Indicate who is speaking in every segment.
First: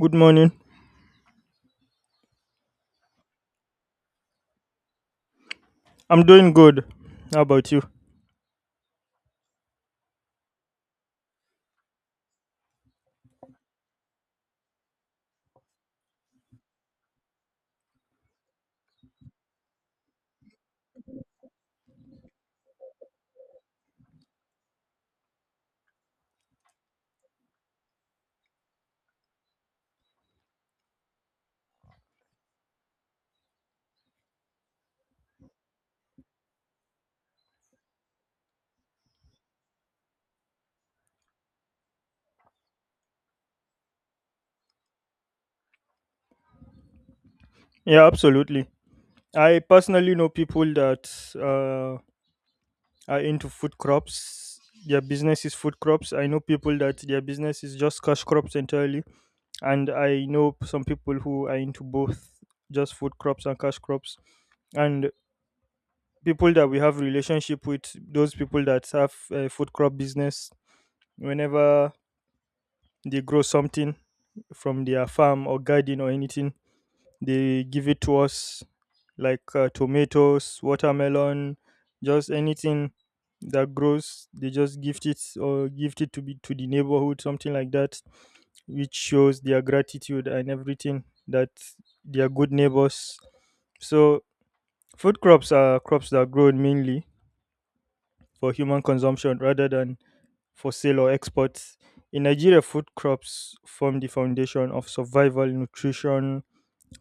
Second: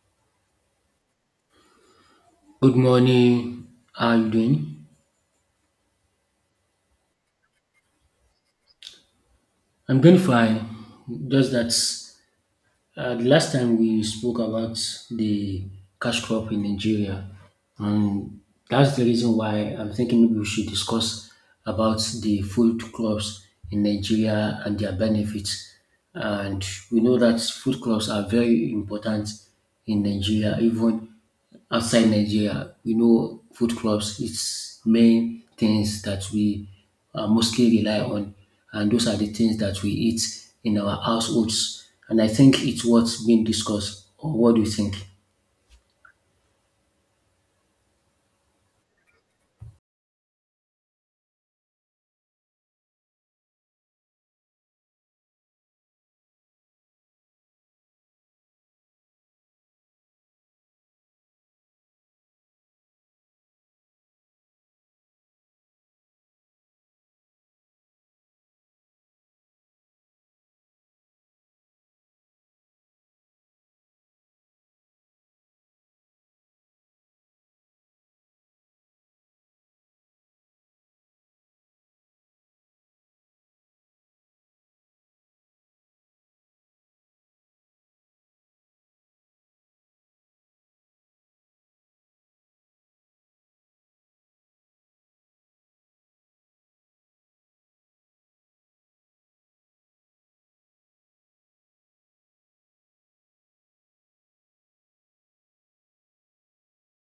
Speaker 1: Good morning.
Speaker 2: Good morning. How are you doing?
Speaker 1: I'm doing good. How about you?
Speaker 2: I'm doing fine. Just that the last time we spoke about the cash crop in Nigeria, and that's the reason why I'm thinking maybe we should discuss about the food crops in Nigeria and their benefits. And we know that food crops are very important in Nigeria, even outside Nigeria. We know food crops is main things that we mostly rely on, and those are the things that we eat in our households. And I think it's what's being discussed. Or what do you think?
Speaker 1: Yeah, absolutely. I personally know people that uh, are into food crops. Their business is food crops. I know people that their business is just cash crops entirely. And I know some people who are into both just food crops and cash crops. And people that we have relationship with, those people that have a food crop business, whenever they grow something from their farm or garden or anything, they give it to us like tomatoes, watermelon, just anything that grows. They just gift it or gift it to be to the neighborhood, something like that, which shows their gratitude and everything that they are good neighbors. So food crops are crops that are grown mainly for human consumption rather than for sale or export. In Nigeria, food crops form the foundation of survival, nutrition,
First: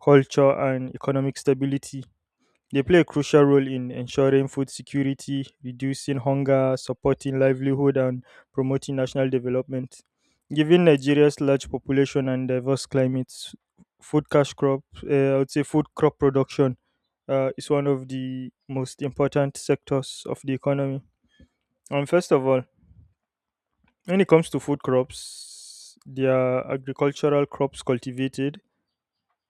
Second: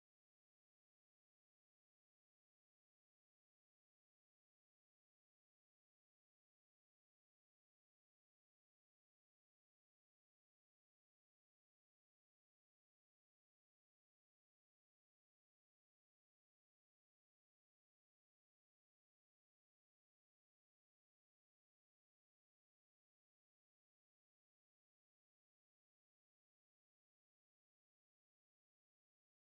Speaker 1: culture, and economic stability. They play a crucial role in ensuring food security, reducing hunger, supporting livelihood, and promoting national development. Given Nigeria's large population and diverse climates, food cash crop, I would say food crop production is one of the most important sectors of the economy. And first of all, when it comes to food crops, they are agricultural crops cultivated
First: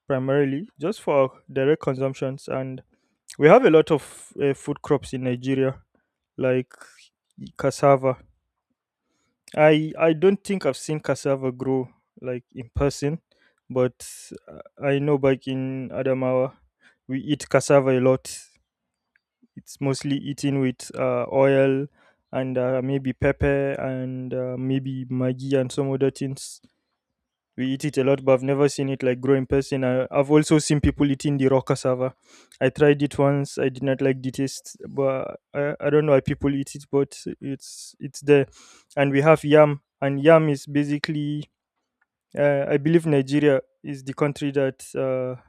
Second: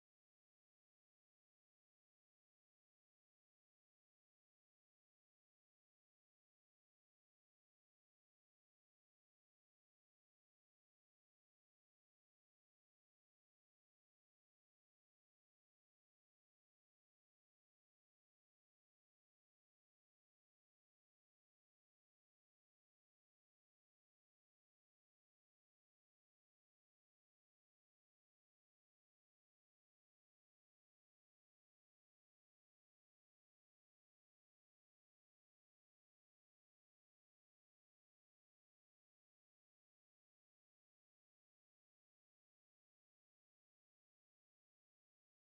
Speaker 1: primarily just for direct consumptions, and we have a lot of food crops in Nigeria, like cassava. I don't think I've seen cassava grow like in person, but I know back in Adamawa we eat cassava a lot. It's mostly eaten with oil and maybe pepper and maybe maggi and some other things. We eat it a lot, but I've never seen it like grow in person. I've also seen people eating the raw cassava. I tried it once. I did not like the taste, but I don't know why people eat it, but it's there. And we have yam, and yam is basically, I believe Nigeria is the country that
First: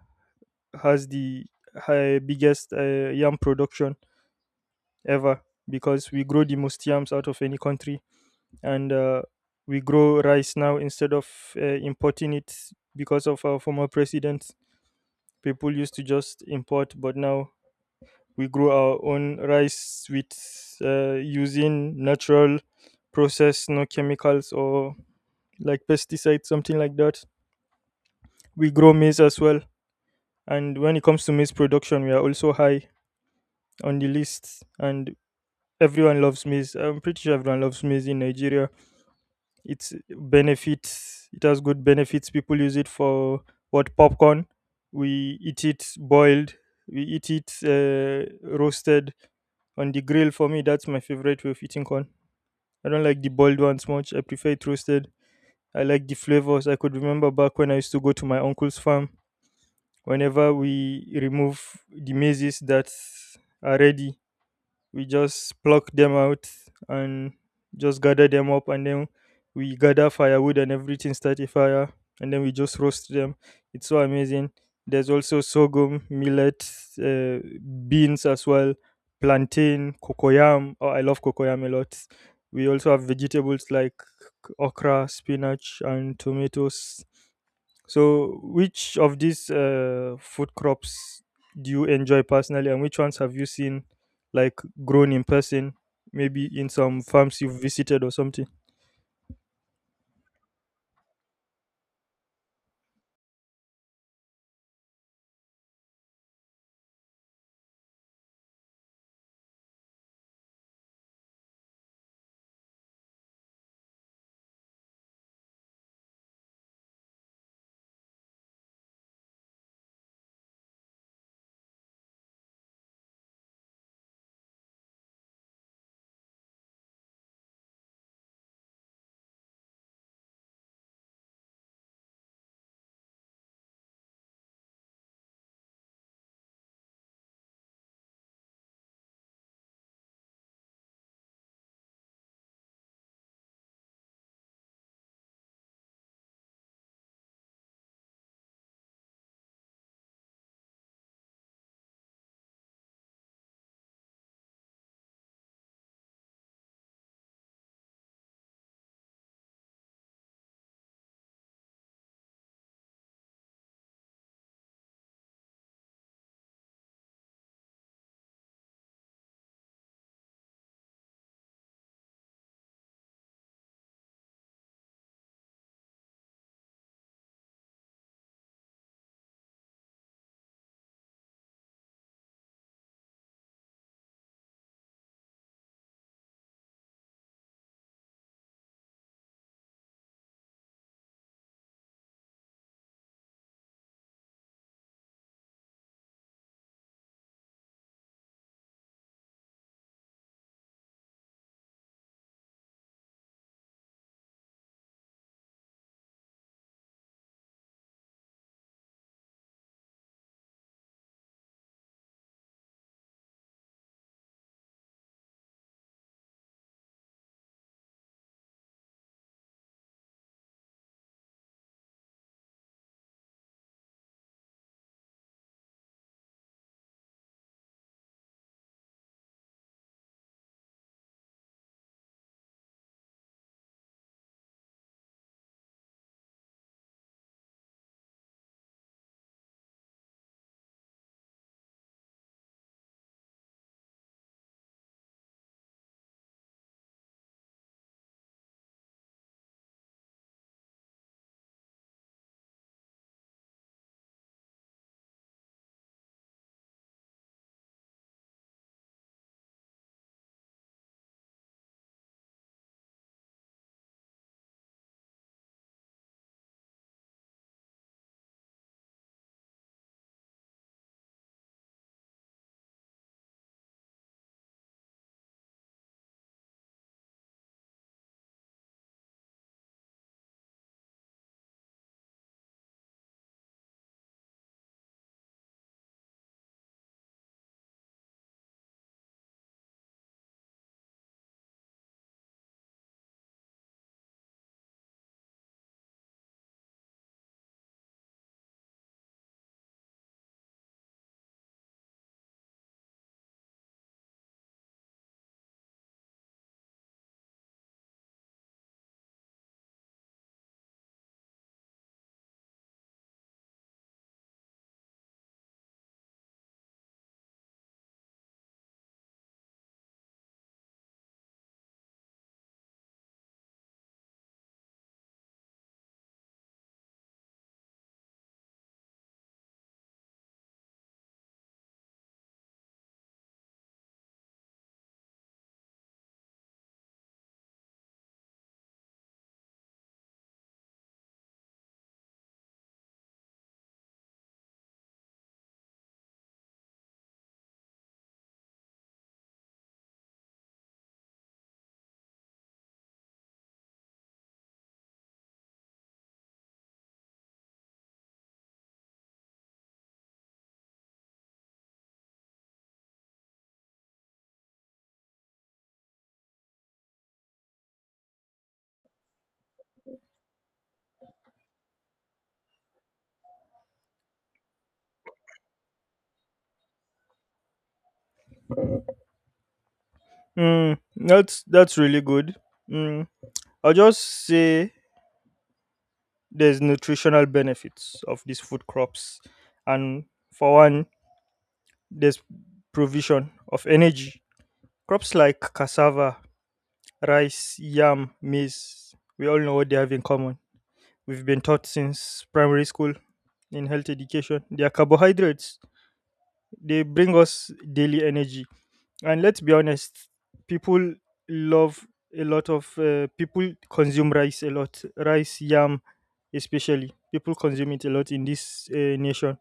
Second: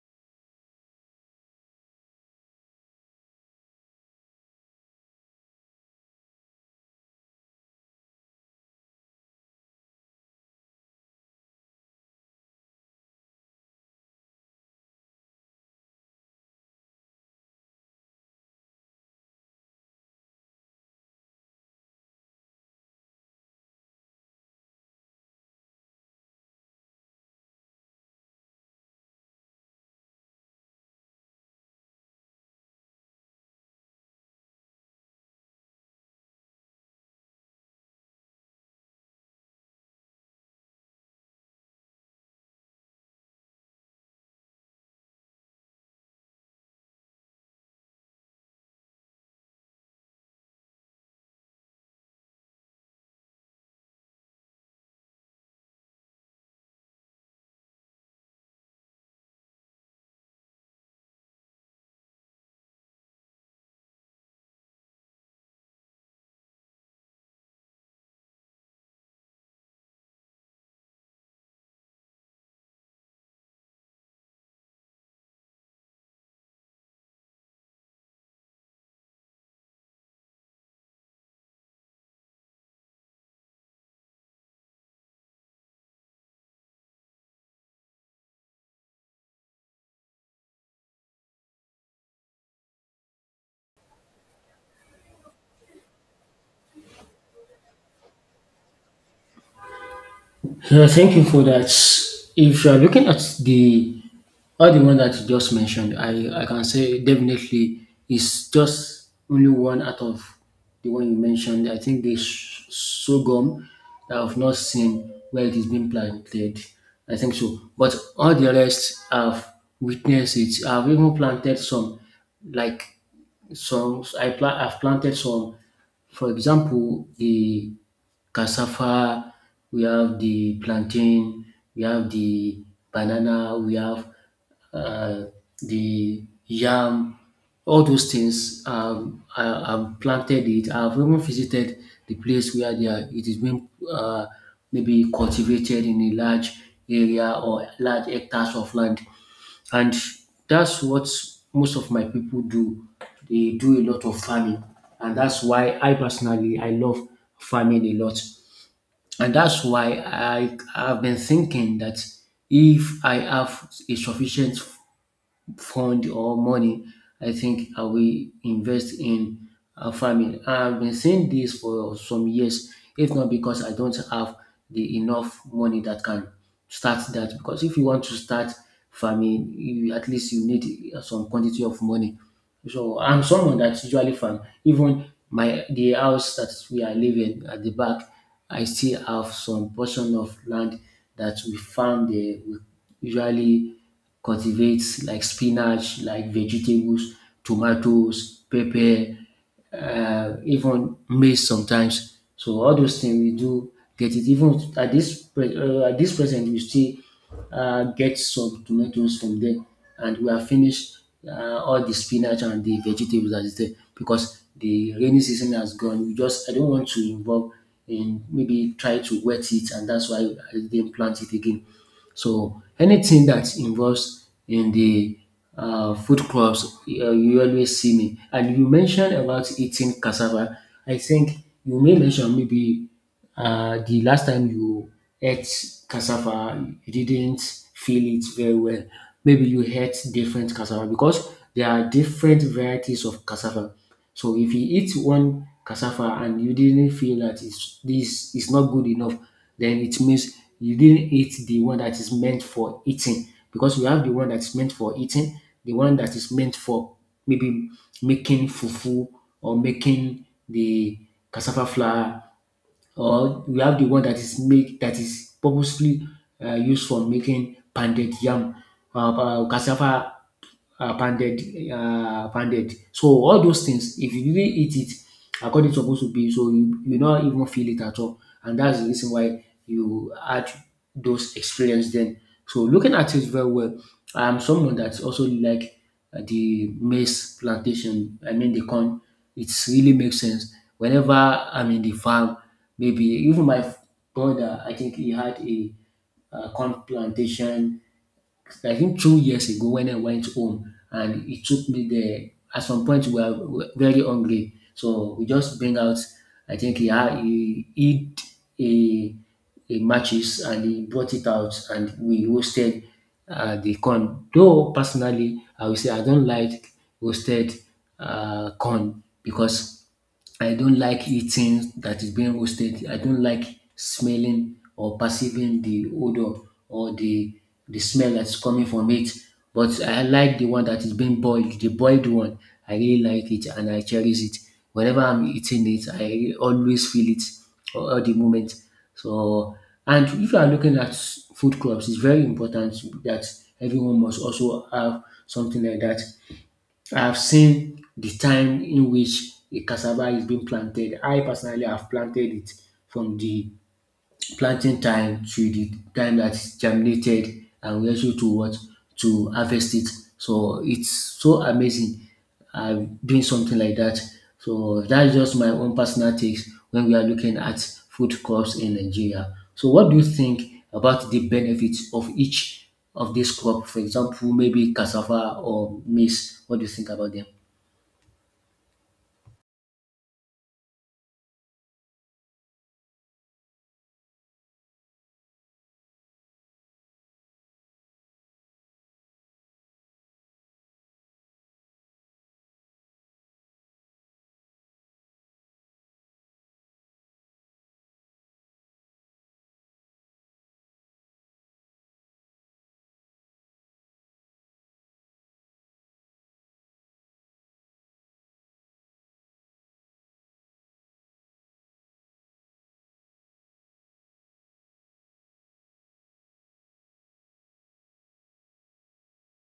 Speaker 1: has the biggest yam production ever, because we grow the most yams out of any country, and we grow rice now instead of importing it because of our former president. People used to just import, but now we grow our own rice with using natural process, no chemicals or like pesticides, something like that. We grow maize as well, and when it comes to maize production, we are also high on the list, and everyone loves maize. I'm pretty sure everyone loves maize in Nigeria. It's benefits. It has good benefits. People use it for what, popcorn. We eat it boiled. We eat it roasted on the grill. For me, that's my favorite way of eating corn. I don't like the boiled ones much. I prefer it roasted. I like the flavors. I could remember back when I used to go to my uncle's farm. Whenever we remove the mazes that are ready, we just pluck them out and just gather them up, and then we gather firewood and everything, start a fire, and then we just roast them. It's so amazing. There's also sorghum, millet, uh, beans as well, plantain, cocoyam. Oh, I love cocoyam a lot. We also have vegetables like okra, spinach, and tomatoes. So, which of these food crops do you enjoy personally, and which ones have you seen like grown in person, maybe in some farms you've visited or something?
Speaker 2: Yeah, thank you for that. If you are looking at the all the one that you just mentioned, I can say definitely it's just only one out of the one you mentioned. I think this sorghum that I've not seen where it is being planted. I think so. But all the rest I've witnessed it. I've even planted some, like some. I've planted some. For example, the cassava, we have the plantain, we have the banana, we have uh, the yam. All those things, I've planted it. I've even visited the place it is being maybe cultivated in a large area or large hectares of land. And that's what most of my people do. They do a lot of farming. And that's why I personally I love farming a lot. And that's why I have been thinking that if I have a sufficient fund or money, I think I will invest in farming. I've been saying this for some years, if not because I don't have the enough money that can start that. Because if you want to start farming, at least you need some quantity of money. So I'm someone that usually farm. Even my the house that we are living at the back, I still have some portion of land that we farm there. We usually cultivates like spinach, like vegetables, tomatoes, pepper, even maize sometimes. So all those things we do get it. Even at at this present, we still get some tomatoes from there, and we have finished all the spinach and the vegetables that is there because the rainy season has gone. We just I don't want to involve in maybe try to wet it, and that's why I didn't plant it again. So anything that involves in the food crops, you always see me. And you mentioned about eating cassava. I think you may mention maybe the last time you ate cassava you didn't feel it very well. Maybe you ate different cassava because there are different varieties of cassava. So if you eat one cassava and you didn't feel that it's this is not good enough, then it means you didn't eat the one that is meant for eating, because we have the one that's meant for eating, the one that is meant for maybe making fufu or making the cassava flour, or we have the one that is purposely used for making pounded yam, cassava pounded, pounded. So all those things, if you really eat it according to supposed to be, so you not even feel it at all, and that's the reason why you had those experience then. So looking at it very well, I'm someone that also like the maize plantation. I mean the corn. It really makes sense. Whenever I'm in the farm. Maybe even my brother, I think he had a corn plantation, I think 2 years ago when I went home and he took me there. At some point, we were very hungry. So we just bring out, I think he had, he eat a, a matches, and he brought it out and we roasted the corn. Though personally, I will say I don't like roasted corn, because I don't like eating that is being roasted. I don't like smelling or perceiving the odor or the smell that's coming from it. But I like the one that is being boiled, the boiled one. I really like it and I cherish it. Whenever I'm eating it, I always feel it all the moment. So, and if you are looking at food clubs, it's very important that everyone must also have something like that. I've seen the time in which a cassava is being planted. I personally have planted it from the planting time to the time that that is germinated, and we also to what to harvest it. So it's so amazing doing something like that. So that's just my own personal takes when we are looking at food crops in Nigeria. So what do you think about the benefits of each of this crop? For example, maybe cassava or maize. What do you think about them?
Speaker 1: Mm, that's really good. Mm, I'll just say there's nutritional benefits of these food crops, and for one, there's provision of energy. Crops like cassava, rice, yam, maize, we all know what they have in common. We've been taught since primary school, in health education, they are carbohydrates. They bring us daily energy. And let's be honest, people love people consume rice a lot. Rice, yam, especially people consume it a lot in this nation,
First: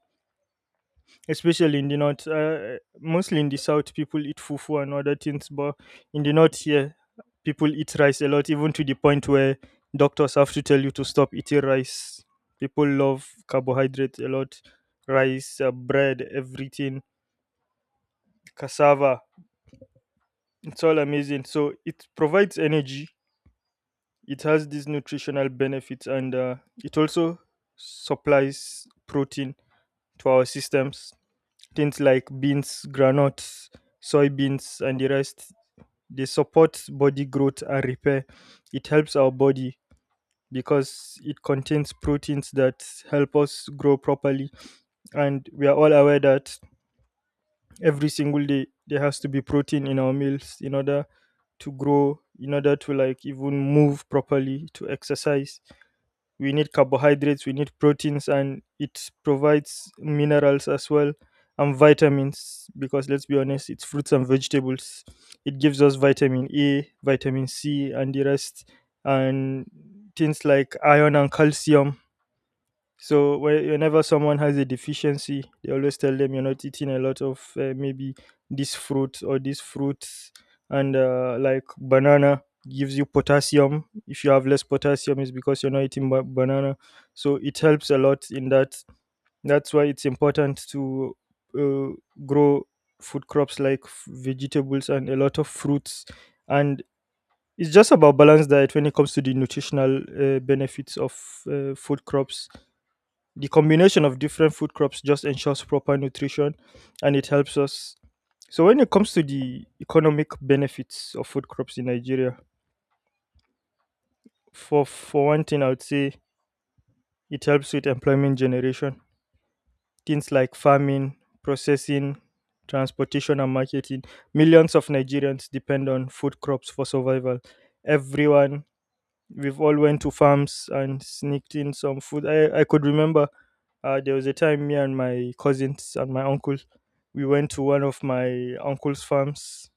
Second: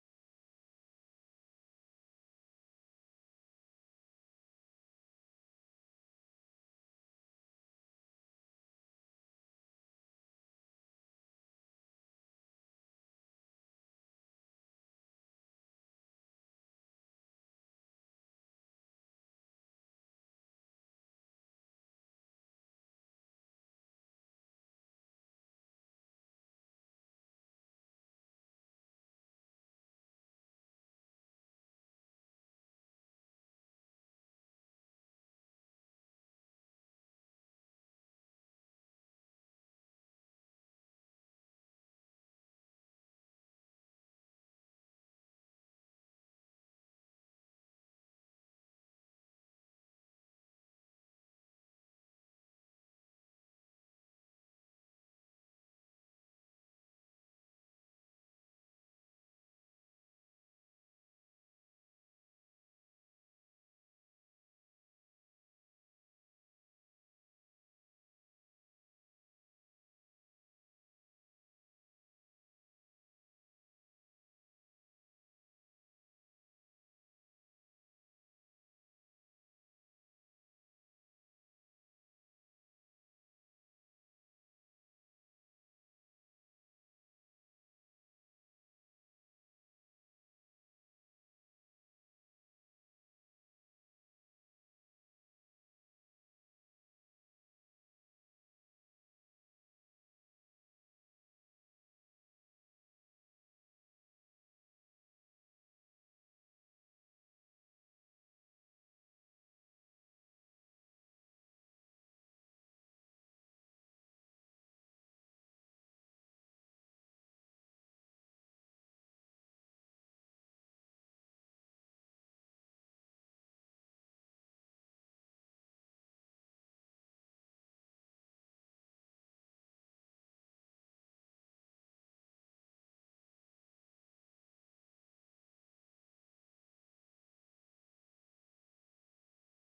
Speaker 1: especially in the north. Mostly in the south, people eat fufu and other things, but in the north here, people eat rice a lot, even to the point where doctors have to tell you to stop eating rice. People love carbohydrates a lot, rice, bread, everything, cassava. It's all amazing. So it provides energy. It has these nutritional benefits, and it also supplies protein to our systems. Things like beans, granuts, soybeans, and the rest. They support body growth and repair. It helps our body because it contains proteins that help us grow properly. And we are all aware that every single day there has to be protein in our meals in order to grow, in order to like even move properly, to exercise. We need carbohydrates, we need proteins, and it provides minerals as well, and vitamins, because let's be honest, it's fruits and vegetables. It gives us vitamin A, vitamin C, and the rest, and things like iron and calcium. So whenever someone has a deficiency, they always tell them you're not eating a lot of maybe this fruit or this fruit, and like banana gives you potassium. If you have less potassium, it's because you're not eating banana. So it helps a lot in that. That's why it's important to uh, grow food crops like vegetables and a lot of fruits. And it's just about balanced diet when it comes to the nutritional benefits of food crops. The combination of different food crops just ensures proper nutrition, and it helps us. So when it comes to the economic benefits of food crops in Nigeria, for one thing I would say it helps with employment generation. Things like farming, processing, transportation and marketing. Millions of Nigerians depend on food crops for survival. Everyone, we've all went to farms and sneaked in some food. I could remember, there was a time me and my cousins and my uncle, we went to one of my uncle's farms,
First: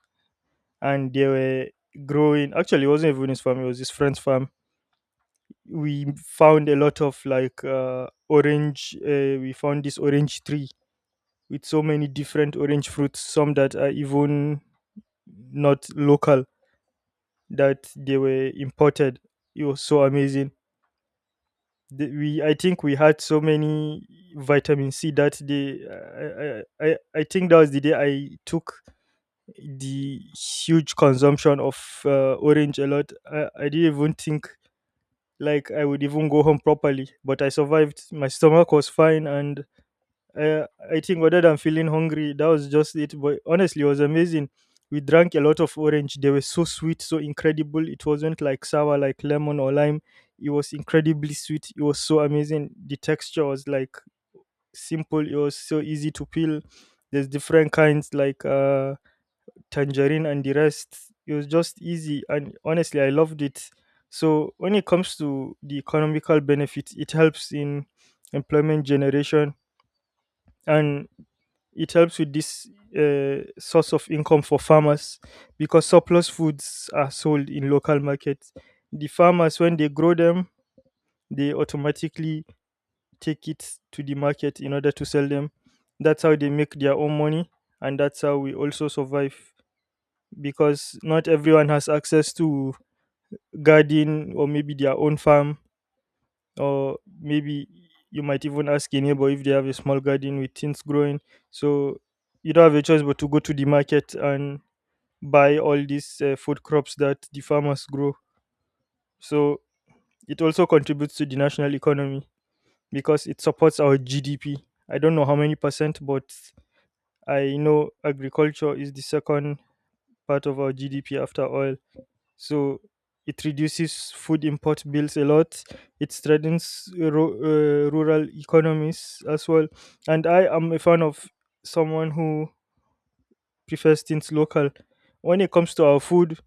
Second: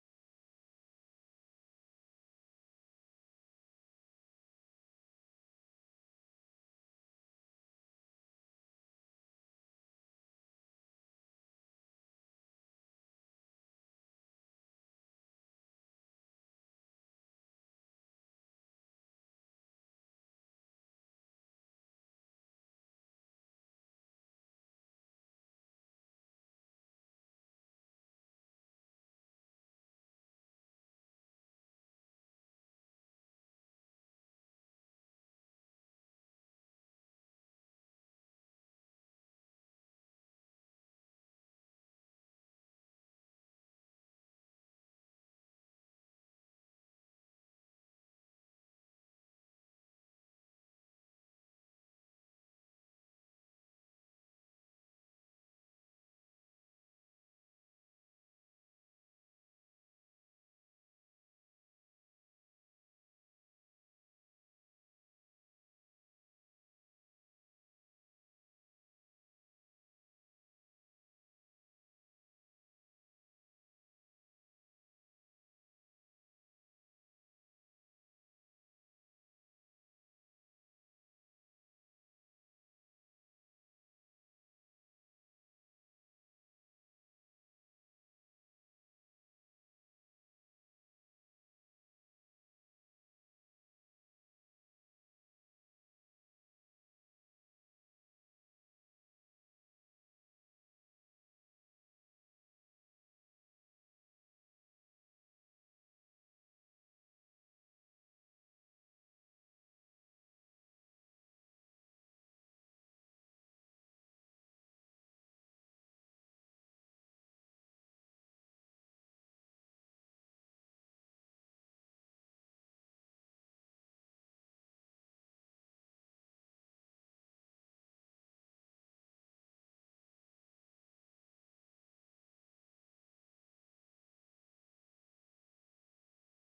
Speaker 1: and they were growing. Actually, it wasn't even his farm; it was his friend's farm. We found a lot of like orange. We found this orange tree with so many different orange fruits, some that are even not local, that they were imported. It was so amazing. The, we I think we had so many vitamin C that day. I think that was the day I took the huge consumption of orange a lot. I didn't even think like I would even go home properly, but I survived. My stomach was fine, and I think other than feeling hungry, that was just it. But honestly, it was amazing. We drank a lot of orange. They were so sweet, so incredible. It wasn't like sour, like lemon or lime. It was incredibly sweet. It was so amazing. The texture was like simple. It was so easy to peel. There's different kinds like tangerine and the rest. It was just easy, and honestly, I loved it. So when it comes to the economical benefits, it helps in employment generation, and it helps with this source of income for farmers because surplus foods are sold in local markets. The farmers, when they grow them, they automatically take it to the market in order to sell them. That's how they make their own money, and that's how we also survive, because not everyone has access to garden or maybe their own farm, or maybe you might even ask a neighbor if they have a small garden with things growing. So you don't have a choice but to go to the market and buy all these food crops that the farmers grow. So it also contributes to the national economy because it supports our GDP. I don't know how many percent, but I know agriculture is the second part of our GDP after oil. So it reduces food import bills a lot. It strengthens rural economies as well. And I am a fan of someone who prefers things local. When it comes to our food,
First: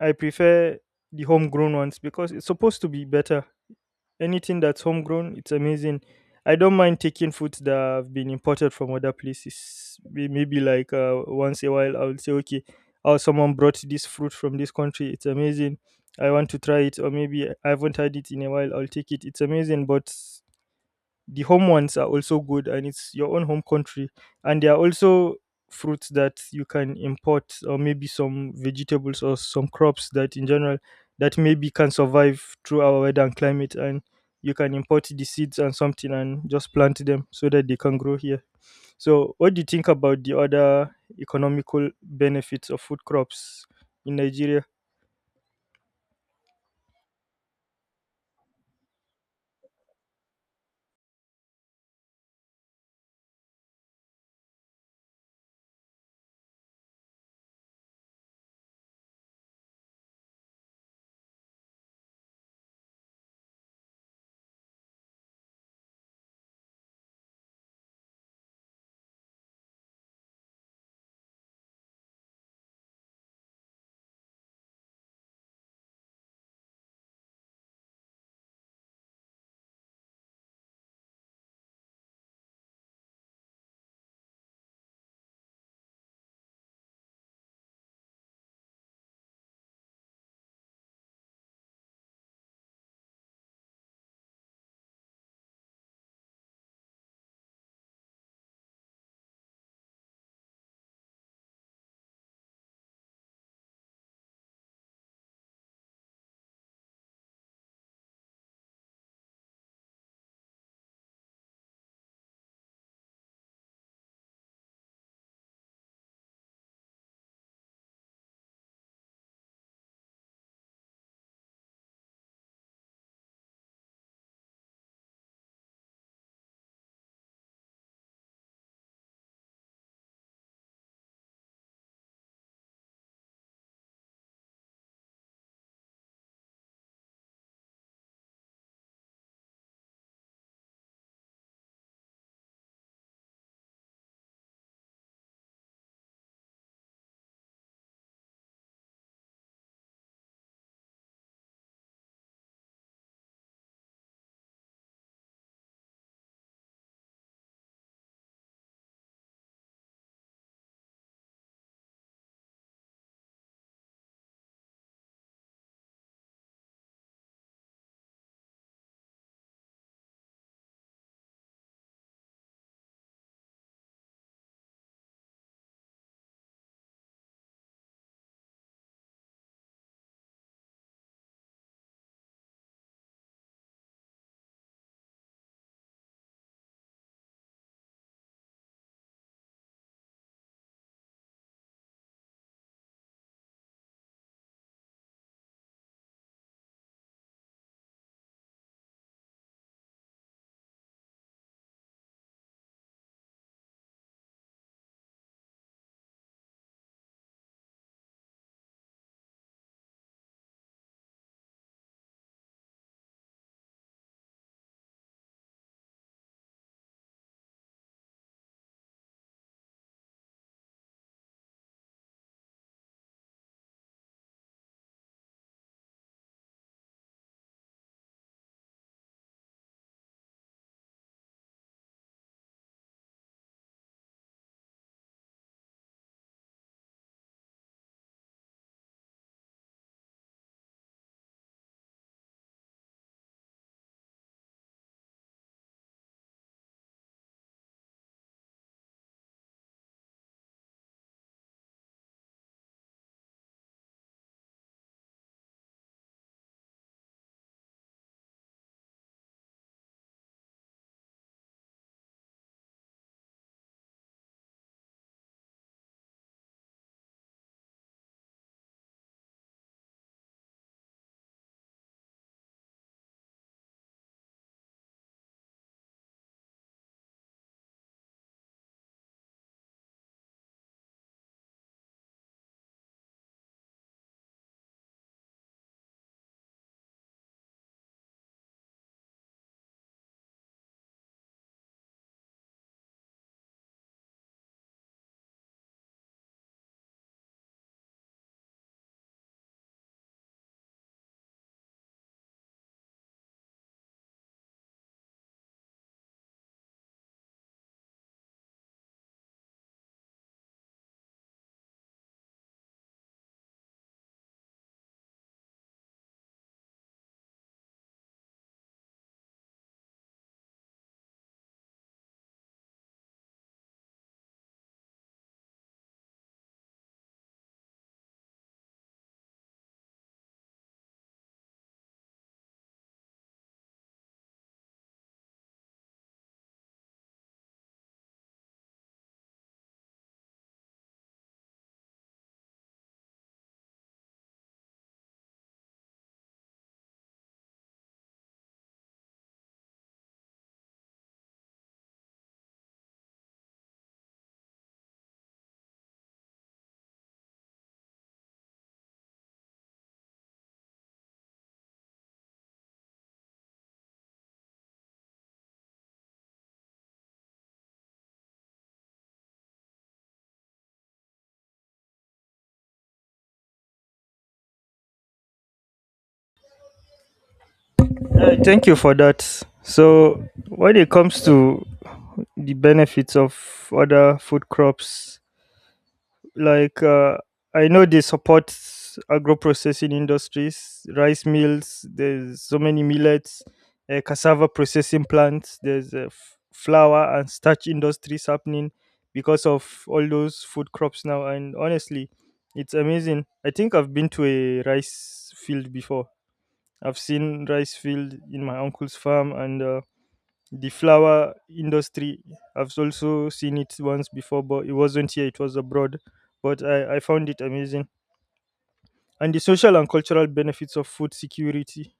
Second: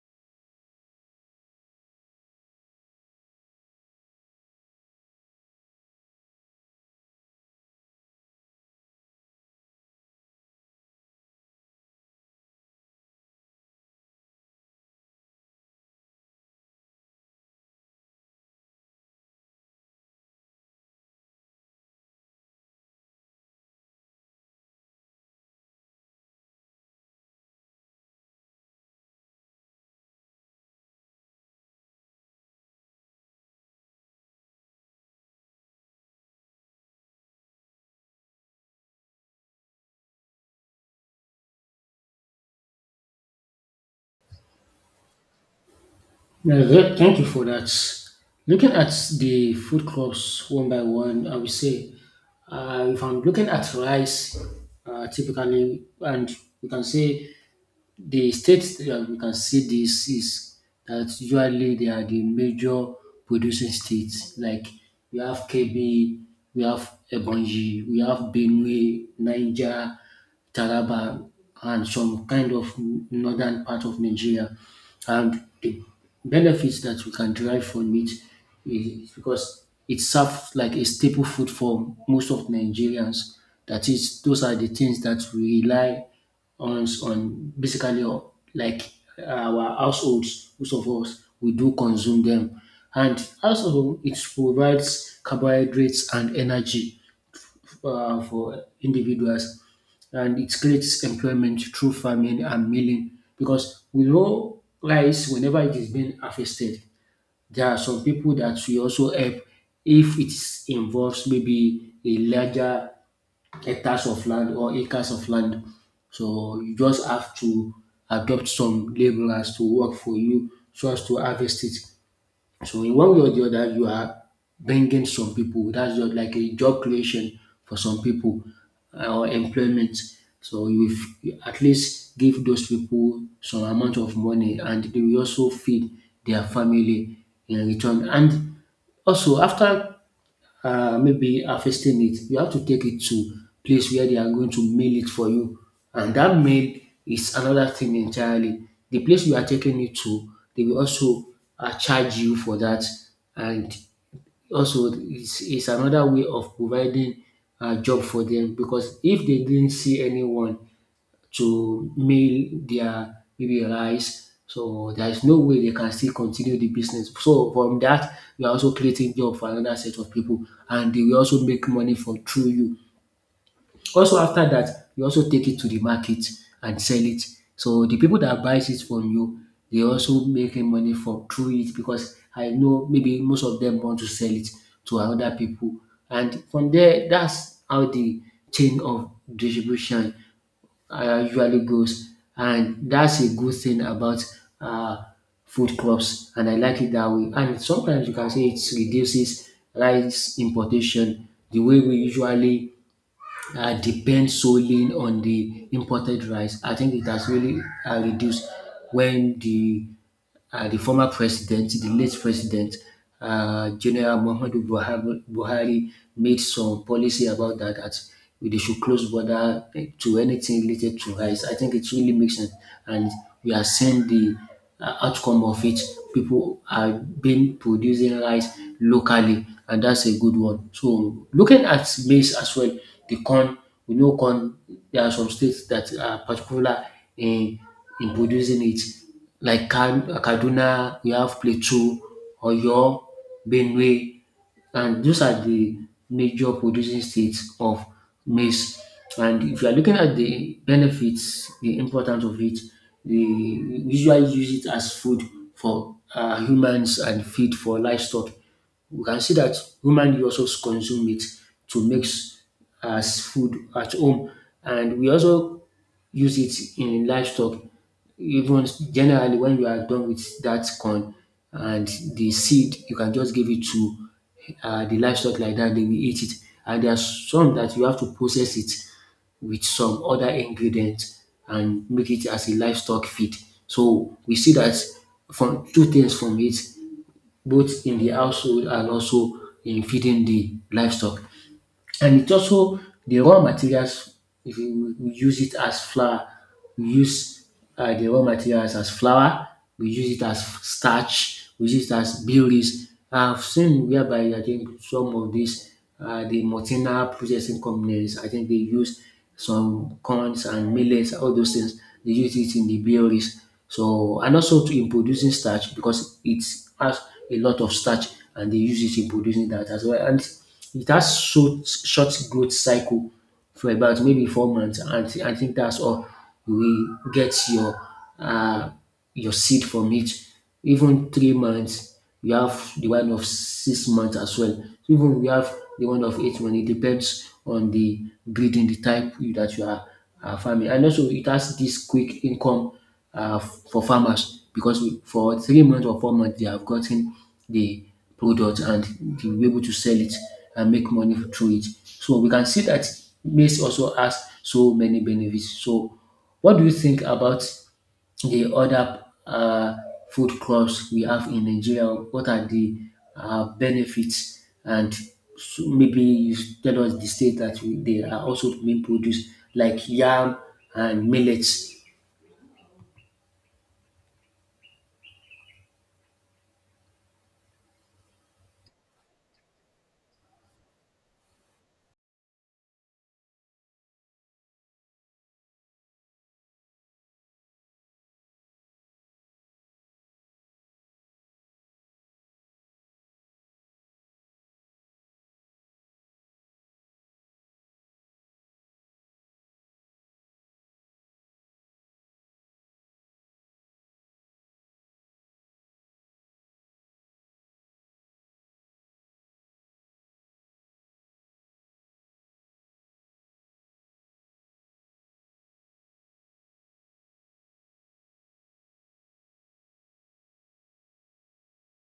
Speaker 1: I prefer the homegrown ones because it's supposed to be better. Anything that's homegrown, it's amazing. I don't mind taking foods that have been imported from other places. Maybe like once a while, I will say, okay, oh, someone brought this fruit from this country. It's amazing. I want to try it, or maybe I haven't had it in a while. I'll take it. It's amazing, but the home ones are also good and it's your own home country, and there are also fruits that you can import, or maybe some vegetables or some crops that in general that maybe can survive through our weather and climate, and you can import the seeds and something and just plant them so that they can grow here. So what do you think about the other economical benefits of food crops in Nigeria?
Speaker 2: Yeah, thank you for that. Looking at the food crops one by one, I would say if I'm looking at rice, typically, and we can say the states that you can see this is, that usually they are the major producing states. Like we have KB, we have Ebonyi, we have Benue, Niger, Taraba, and some kind of northern part of Nigeria. And the benefits that we can derive from it is because it serves like a staple food for most of Nigerians. That is, those are the things that we rely on basically on like our households. Most of us we do consume them. And also it provides carbohydrates and energy for individuals, and it creates employment through farming and milling, because we know rice, whenever it is being harvested, there are some people that we also help if it involves maybe a larger hectares of land or acres of land. So you just have to adopt some laborers to work for you so as to harvest it. So in one way or the other, you are bringing some people. That's just like a job creation for some people, or employment. So you at least give those people some amount of money, and they will also feed their family in return. And also after maybe harvesting it, you have to take it to place where they are going to mill it for you. And that mill is another thing entirely. The place you are taking it to, they will also charge you for that. And also, it's another way of providing a job for them, because if they didn't see anyone to mail their maybe rice, so there is no way they can still continue the business. So from that, you are also creating job for another set of people, and they will also make money from through you. Also after that, you also take it to the market and sell it. So the people that buys it from you, they also making money from through it, because I know maybe most of them want to sell it to another people. And from there, that's how the chain of distribution usually grows, and that's a good thing about uh, food crops, and I like it that way. And sometimes you can say it reduces rice importation. The way we usually depend solely on the imported rice, I think it has really reduced when the former president, the late president, General Muhammadu Buhari, made some policy about that, that they should close border to anything related to rice. I think it really makes sense, and we are seeing the outcome of it. People are been producing rice locally, and that's a good one. So looking at maize as well, the corn. We know corn. There are some states that are particular in in producing it, like Kaduna, we have Plateau, Oyo, Benue, and those are the major producing states of maize. And if you are looking at the benefits, the importance of it, they usually use it as food for humans and feed for livestock. We can see that woman dey also consume meat to mix as food at home, and we also use it in livestock. Even generally, when you are done with that corn and the seed, you can just give it to the livestock like that, they will eat it. And there are some that you have to process it with some other ingredients and make it as a livestock feed. So we see that, from two things from it, both in the household and also in feeding the livestock. And it also the raw materials, if you we use it as flour, we use the raw materials as flour, we use it as starch, we use it as berries. I've seen whereby I think some of these the multinational processing companies, I think they use some corns and millets, all those things. They use it in the breweries. So and also to in producing starch, because it has a lot of starch and they use it in producing that as well. And it has short growth cycle for about maybe 4 months, and I think that's all you will get uh, your seed from it. Even 3 months, we have the one of 6 months as well. So even we have the one of 8 months. It depends on the breeding, the type that you are farming. And also it has this quick income for farmers, because for 3 months or 4 months they have gotten the product and they will be able to sell it and make money through it. So we can see that maize also has so many benefits. So what do you think about the other food crops we have in Nigeria? What are the benefits? And so maybe you tell us the state that they are also being produced, like yam and millets.
Speaker 1: Thank you for that. So when it comes to the benefits of other food crops, like uh, I know they support agro-processing industries, rice mills, there's so many millets, cassava processing plants, there's flour and starch industries happening because of all those food crops now. And honestly, it's amazing. I think I've been to a rice field before. I've seen rice field in my uncle's farm. And the flower industry, I've also seen it once before, but it wasn't here, it was abroad. But I found it amazing. And the social and cultural benefits of food security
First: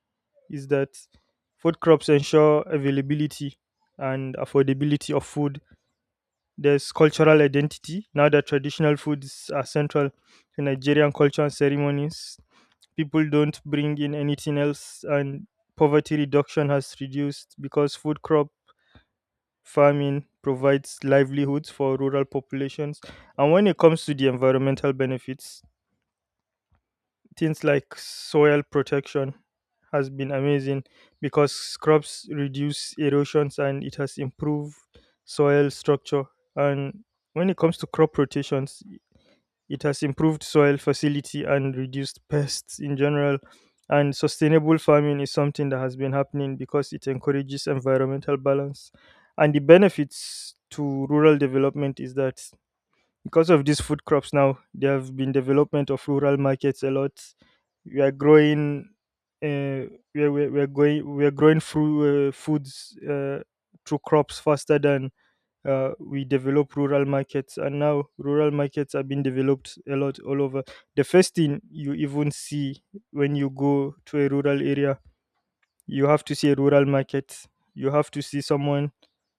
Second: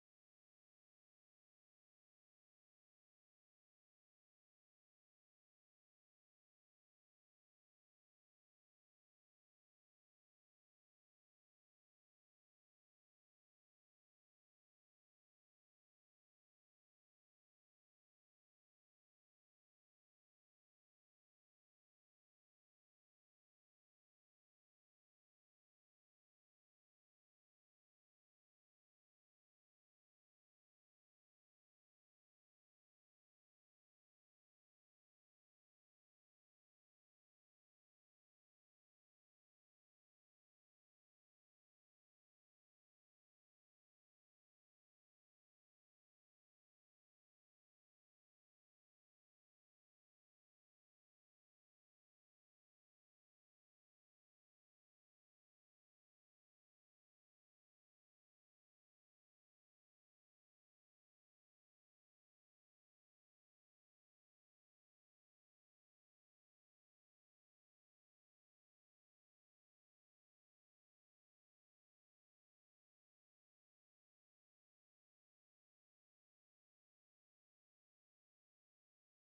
Speaker 1: is that food crops ensure availability and affordability of food. There's cultural identity now that traditional foods are central to Nigerian culture and ceremonies. People don't bring in anything else. And poverty reduction has reduced because food crop farming provides livelihoods for rural populations. And when it comes to the environmental benefits, things like soil protection has been amazing because crops reduce erosions and it has improved soil structure. And when it comes to crop rotations, it has improved soil facility and reduced pests in general. And sustainable farming is something that has been happening because it encourages environmental balance. And the benefits to rural development is that because of these food crops now, there have been development of rural markets a lot. We are growing, uh, we are, we are we are going, we are growing through foods, through crops faster than we develop rural markets, and now rural markets are being developed a lot all over. The first thing you even see when you go to a rural area, you have to see a rural market. You have to see someone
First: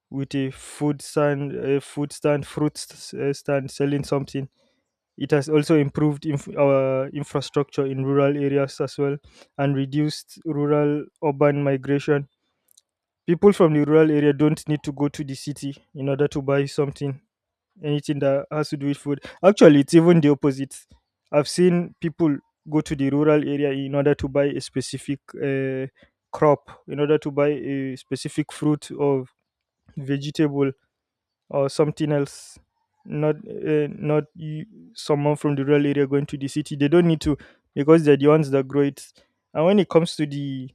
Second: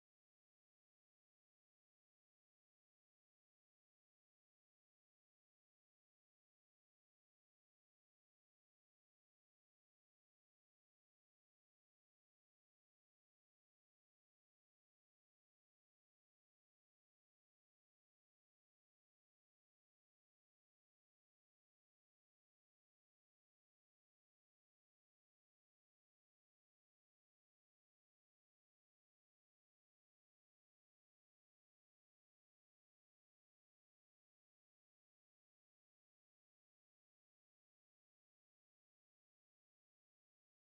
Speaker 1: with a food stand, a food stand fruit st- stand selling something. It has also improved our infrastructure in rural areas as well, and reduced rural urban migration. People from the rural area don't need to go to the city in order to buy something, anything that has to do with food. Actually, it's even the opposite. I've seen people go to the rural area in order to buy a specific crop, in order to buy a specific fruit or vegetable or something else. Not not you, someone from the rural area going to the city. They don't need to, because they're the ones that grow it. And when it comes to the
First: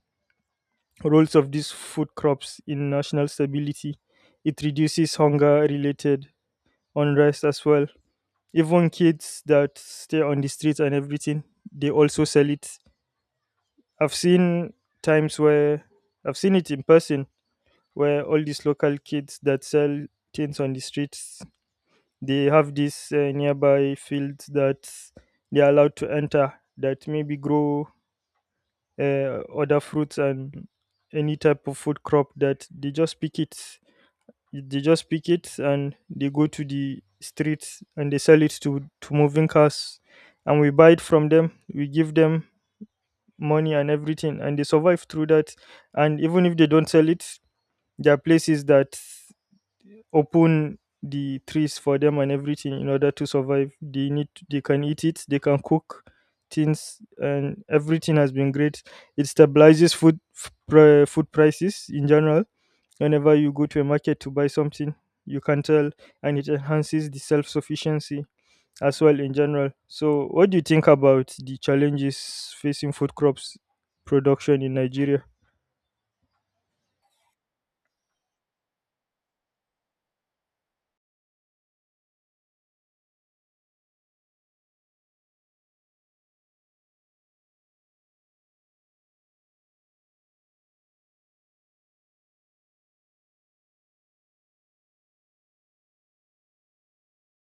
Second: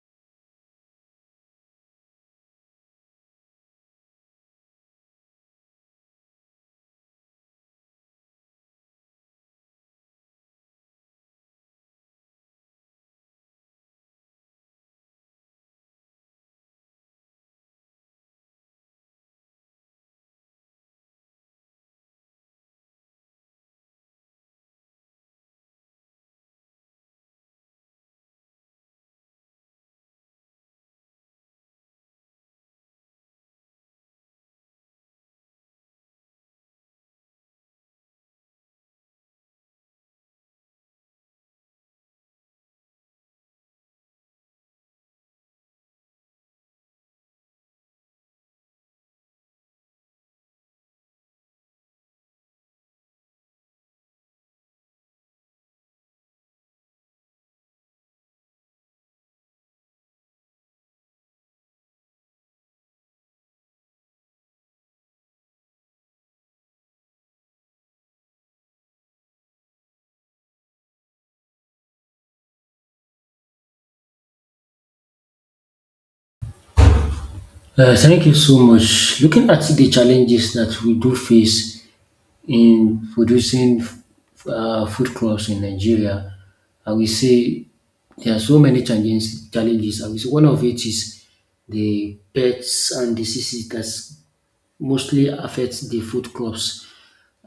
Speaker 1: roles of these food crops in national stability, it reduces hunger related unrest as well. Even kids that stay on the streets and everything, they also sell it. I've seen times where I've seen it in person, where all these local kids that sell things on the streets, they have these nearby fields that they're allowed to enter, that maybe grow other fruits and any type of food crop, that they just pick it. They just pick it and they go to the streets and they sell it to moving cars. And we buy it from them. We give them money and everything, and they survive through that. And even if they don't sell it, there are places that open the trees for them and everything in order to survive. They need, they can eat it, they can cook things, and everything has been great. It stabilizes food prices in general. Whenever you go to a market to buy something, you can tell. And it enhances the self sufficiency as well in general. So, what do you think about the challenges facing food crops production in Nigeria?
Speaker 2: Thank you so much. Looking at the challenges that we do face in producing food crops in Nigeria, I will say there are so many challenges. Challenges. I will say one of it is the pests and diseases that mostly affect the food crops.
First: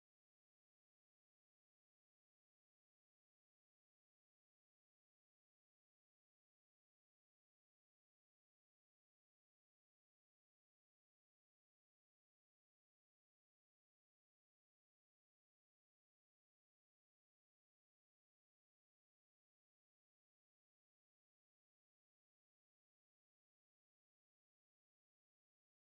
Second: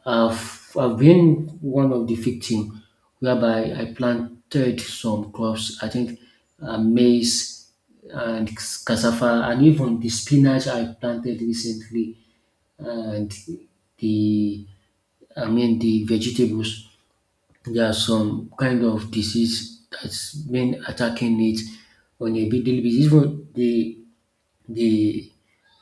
Speaker 2: I've been one of the victims, whereby I planted some crops. I think maize and cassava and even the spinach I planted recently. And the I mean the vegetables, there are some kind of disease that's been attacking it on a big daily basis. Even the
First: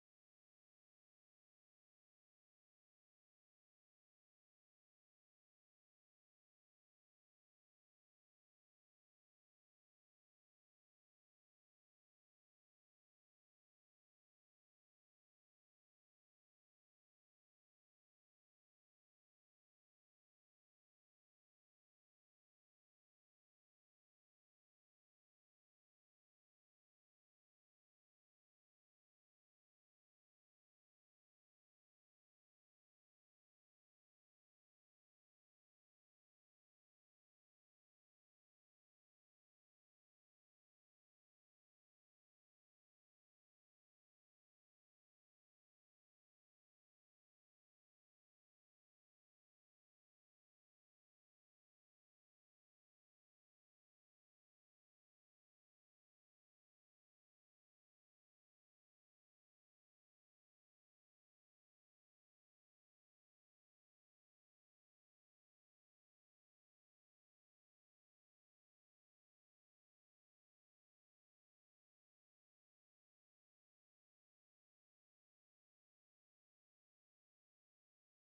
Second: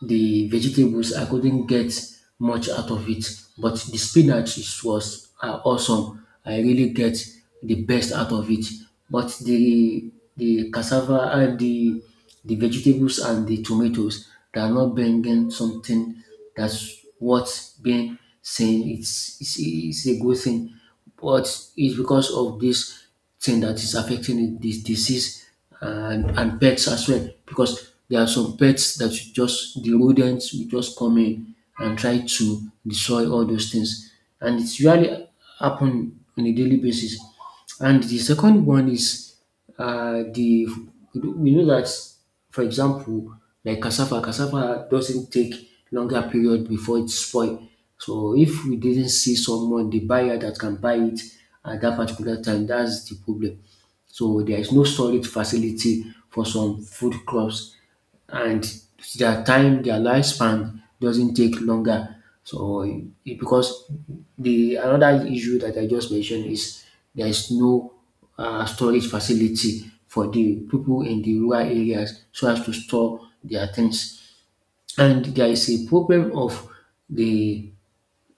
Speaker 2: the vegetables, I couldn't get much out of it, but the spinach is was are awesome. I really get the best out of it. But the cassava and the vegetables and the tomatoes, they are not bringing something. That's what's being saying, it's it's a good thing. But it's because of this thing that is affecting it, this disease. And pets as well, because there are some pets that you just the rodents will just come in and try to destroy all those things, and it's really happen on a daily basis. And the second one is the, you know that, for example, like cassava, cassava doesn't take longer period before it's spoil. So if we didn't see someone, the buyer that can buy it at that particular time, that's the problem. So there is no storage facility for some food crops and their time, their lifespan doesn't take longer. So because the another issue that I just mentioned is there is no storage facility for the people in the rural areas so as to store their things. And there is a problem of the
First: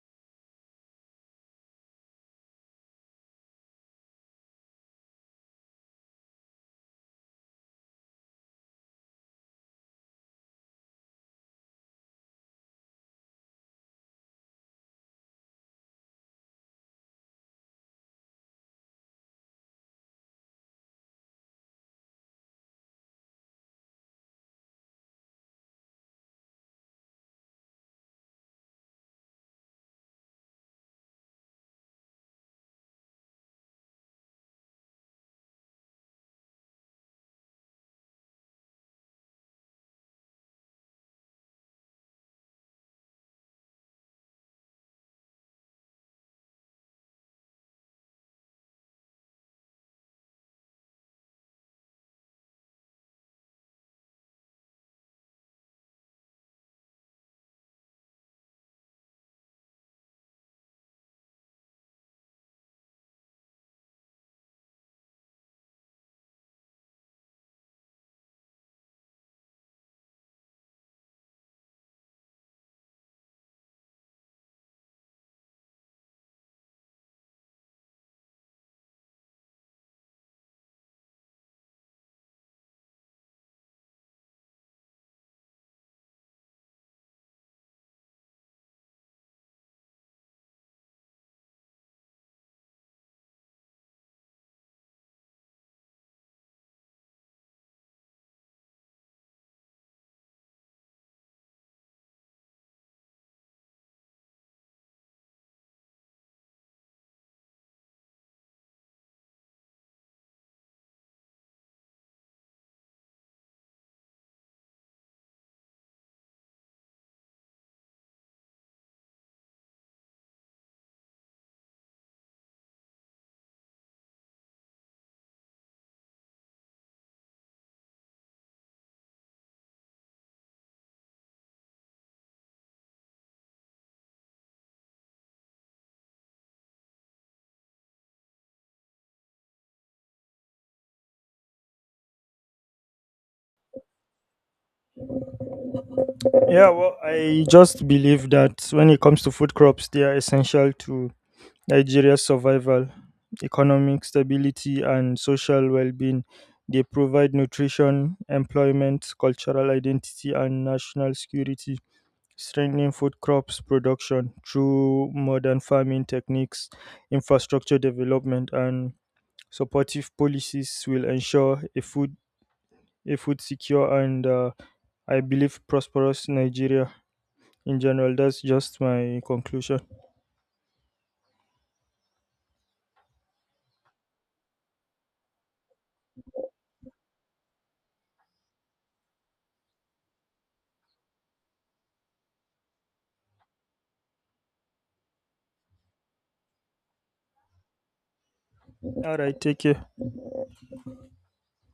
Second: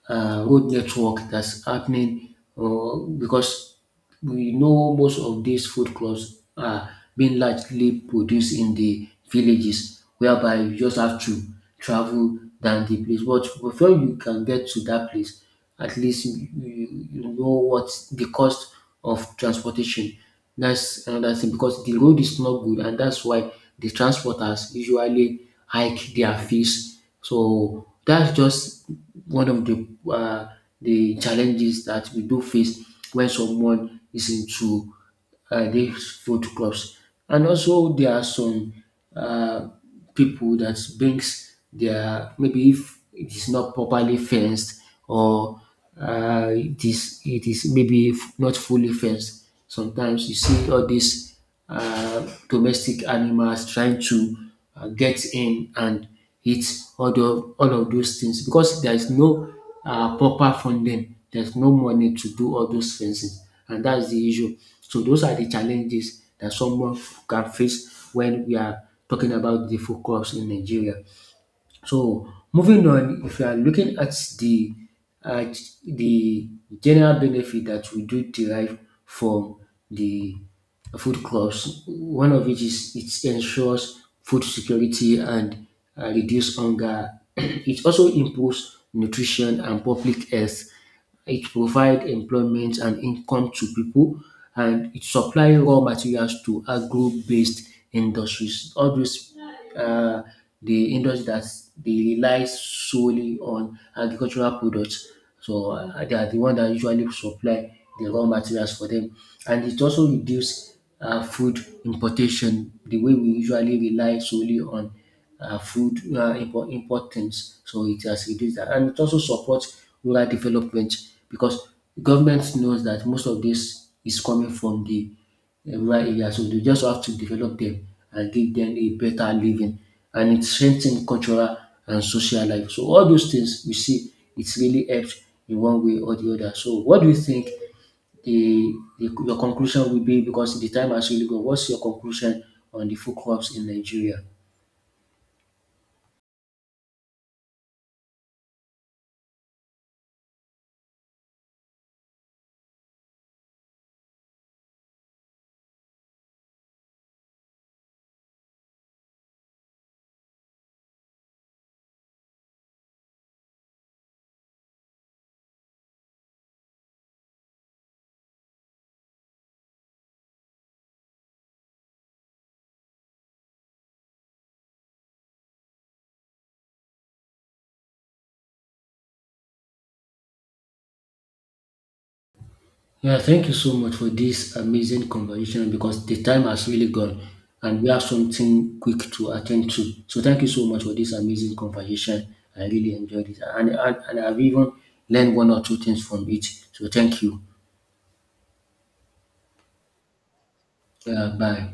Speaker 2: road network that's happening, because we know most of these food crops are being largely produced in the villages, whereby you just have to travel than the place. But before you can get to that place, at least you you know what the cost of transportation. That's another thing, because the road is not good, and that's why the transporters usually hike their fees. So that's just one of the challenges that we do face when someone is into these food clubs. And also there are some uh, people that brings their, maybe if it is not properly fenced, or it is maybe not fully fenced. Sometimes you see all these domestic animals trying to get in and eat all of those things, because there is no proper funding, there's no money to do all those things, and that's the issue. So those are the challenges that someone can face when we are talking about the food crops in Nigeria. So moving on, if you are looking at the at the general benefit that we do derive from the food crops, one of which is it ensures food security and reduce hunger. It also improves nutrition and public health. It provides employment and income to people, and it supply raw materials to agro based industries. All those um the industry dat they rely solely on agricultural products. So they are the one that usually supply the raw materials for them. And it also reduce uh, food importation, the way we usually rely solely on import things. So it has reduced that. And it also supports rural development, because government knows that most of this is coming from the rural area. So they just have to develop them and give them a better living. And it strengthens cultural and social life. So all those things we see, it's really helped in one way or the other. So what do you think the your conclusion will be, because the time has really gone? What's your conclusion on the food crops in Nigeria?
Speaker 1: Yeah, well, I just believe that when it comes to food crops, they are essential to Nigeria's survival, economic stability, and social well being. They provide nutrition, employment, cultural identity, and national security. Strengthening food crops production through modern farming techniques, infrastructure development, and supportive policies will ensure a food secure and, I believe, prosperous Nigeria in general. That's just my conclusion.
Speaker 2: Yeah, thank you so much for this amazing conversation, because the time has really gone and we have something quick to attend to. So thank you so much for this amazing conversation. I really enjoyed it, and I've even learned one or two things from it. So thank you.
Speaker 1: All right, take care.
Speaker 2: Yeah, bye.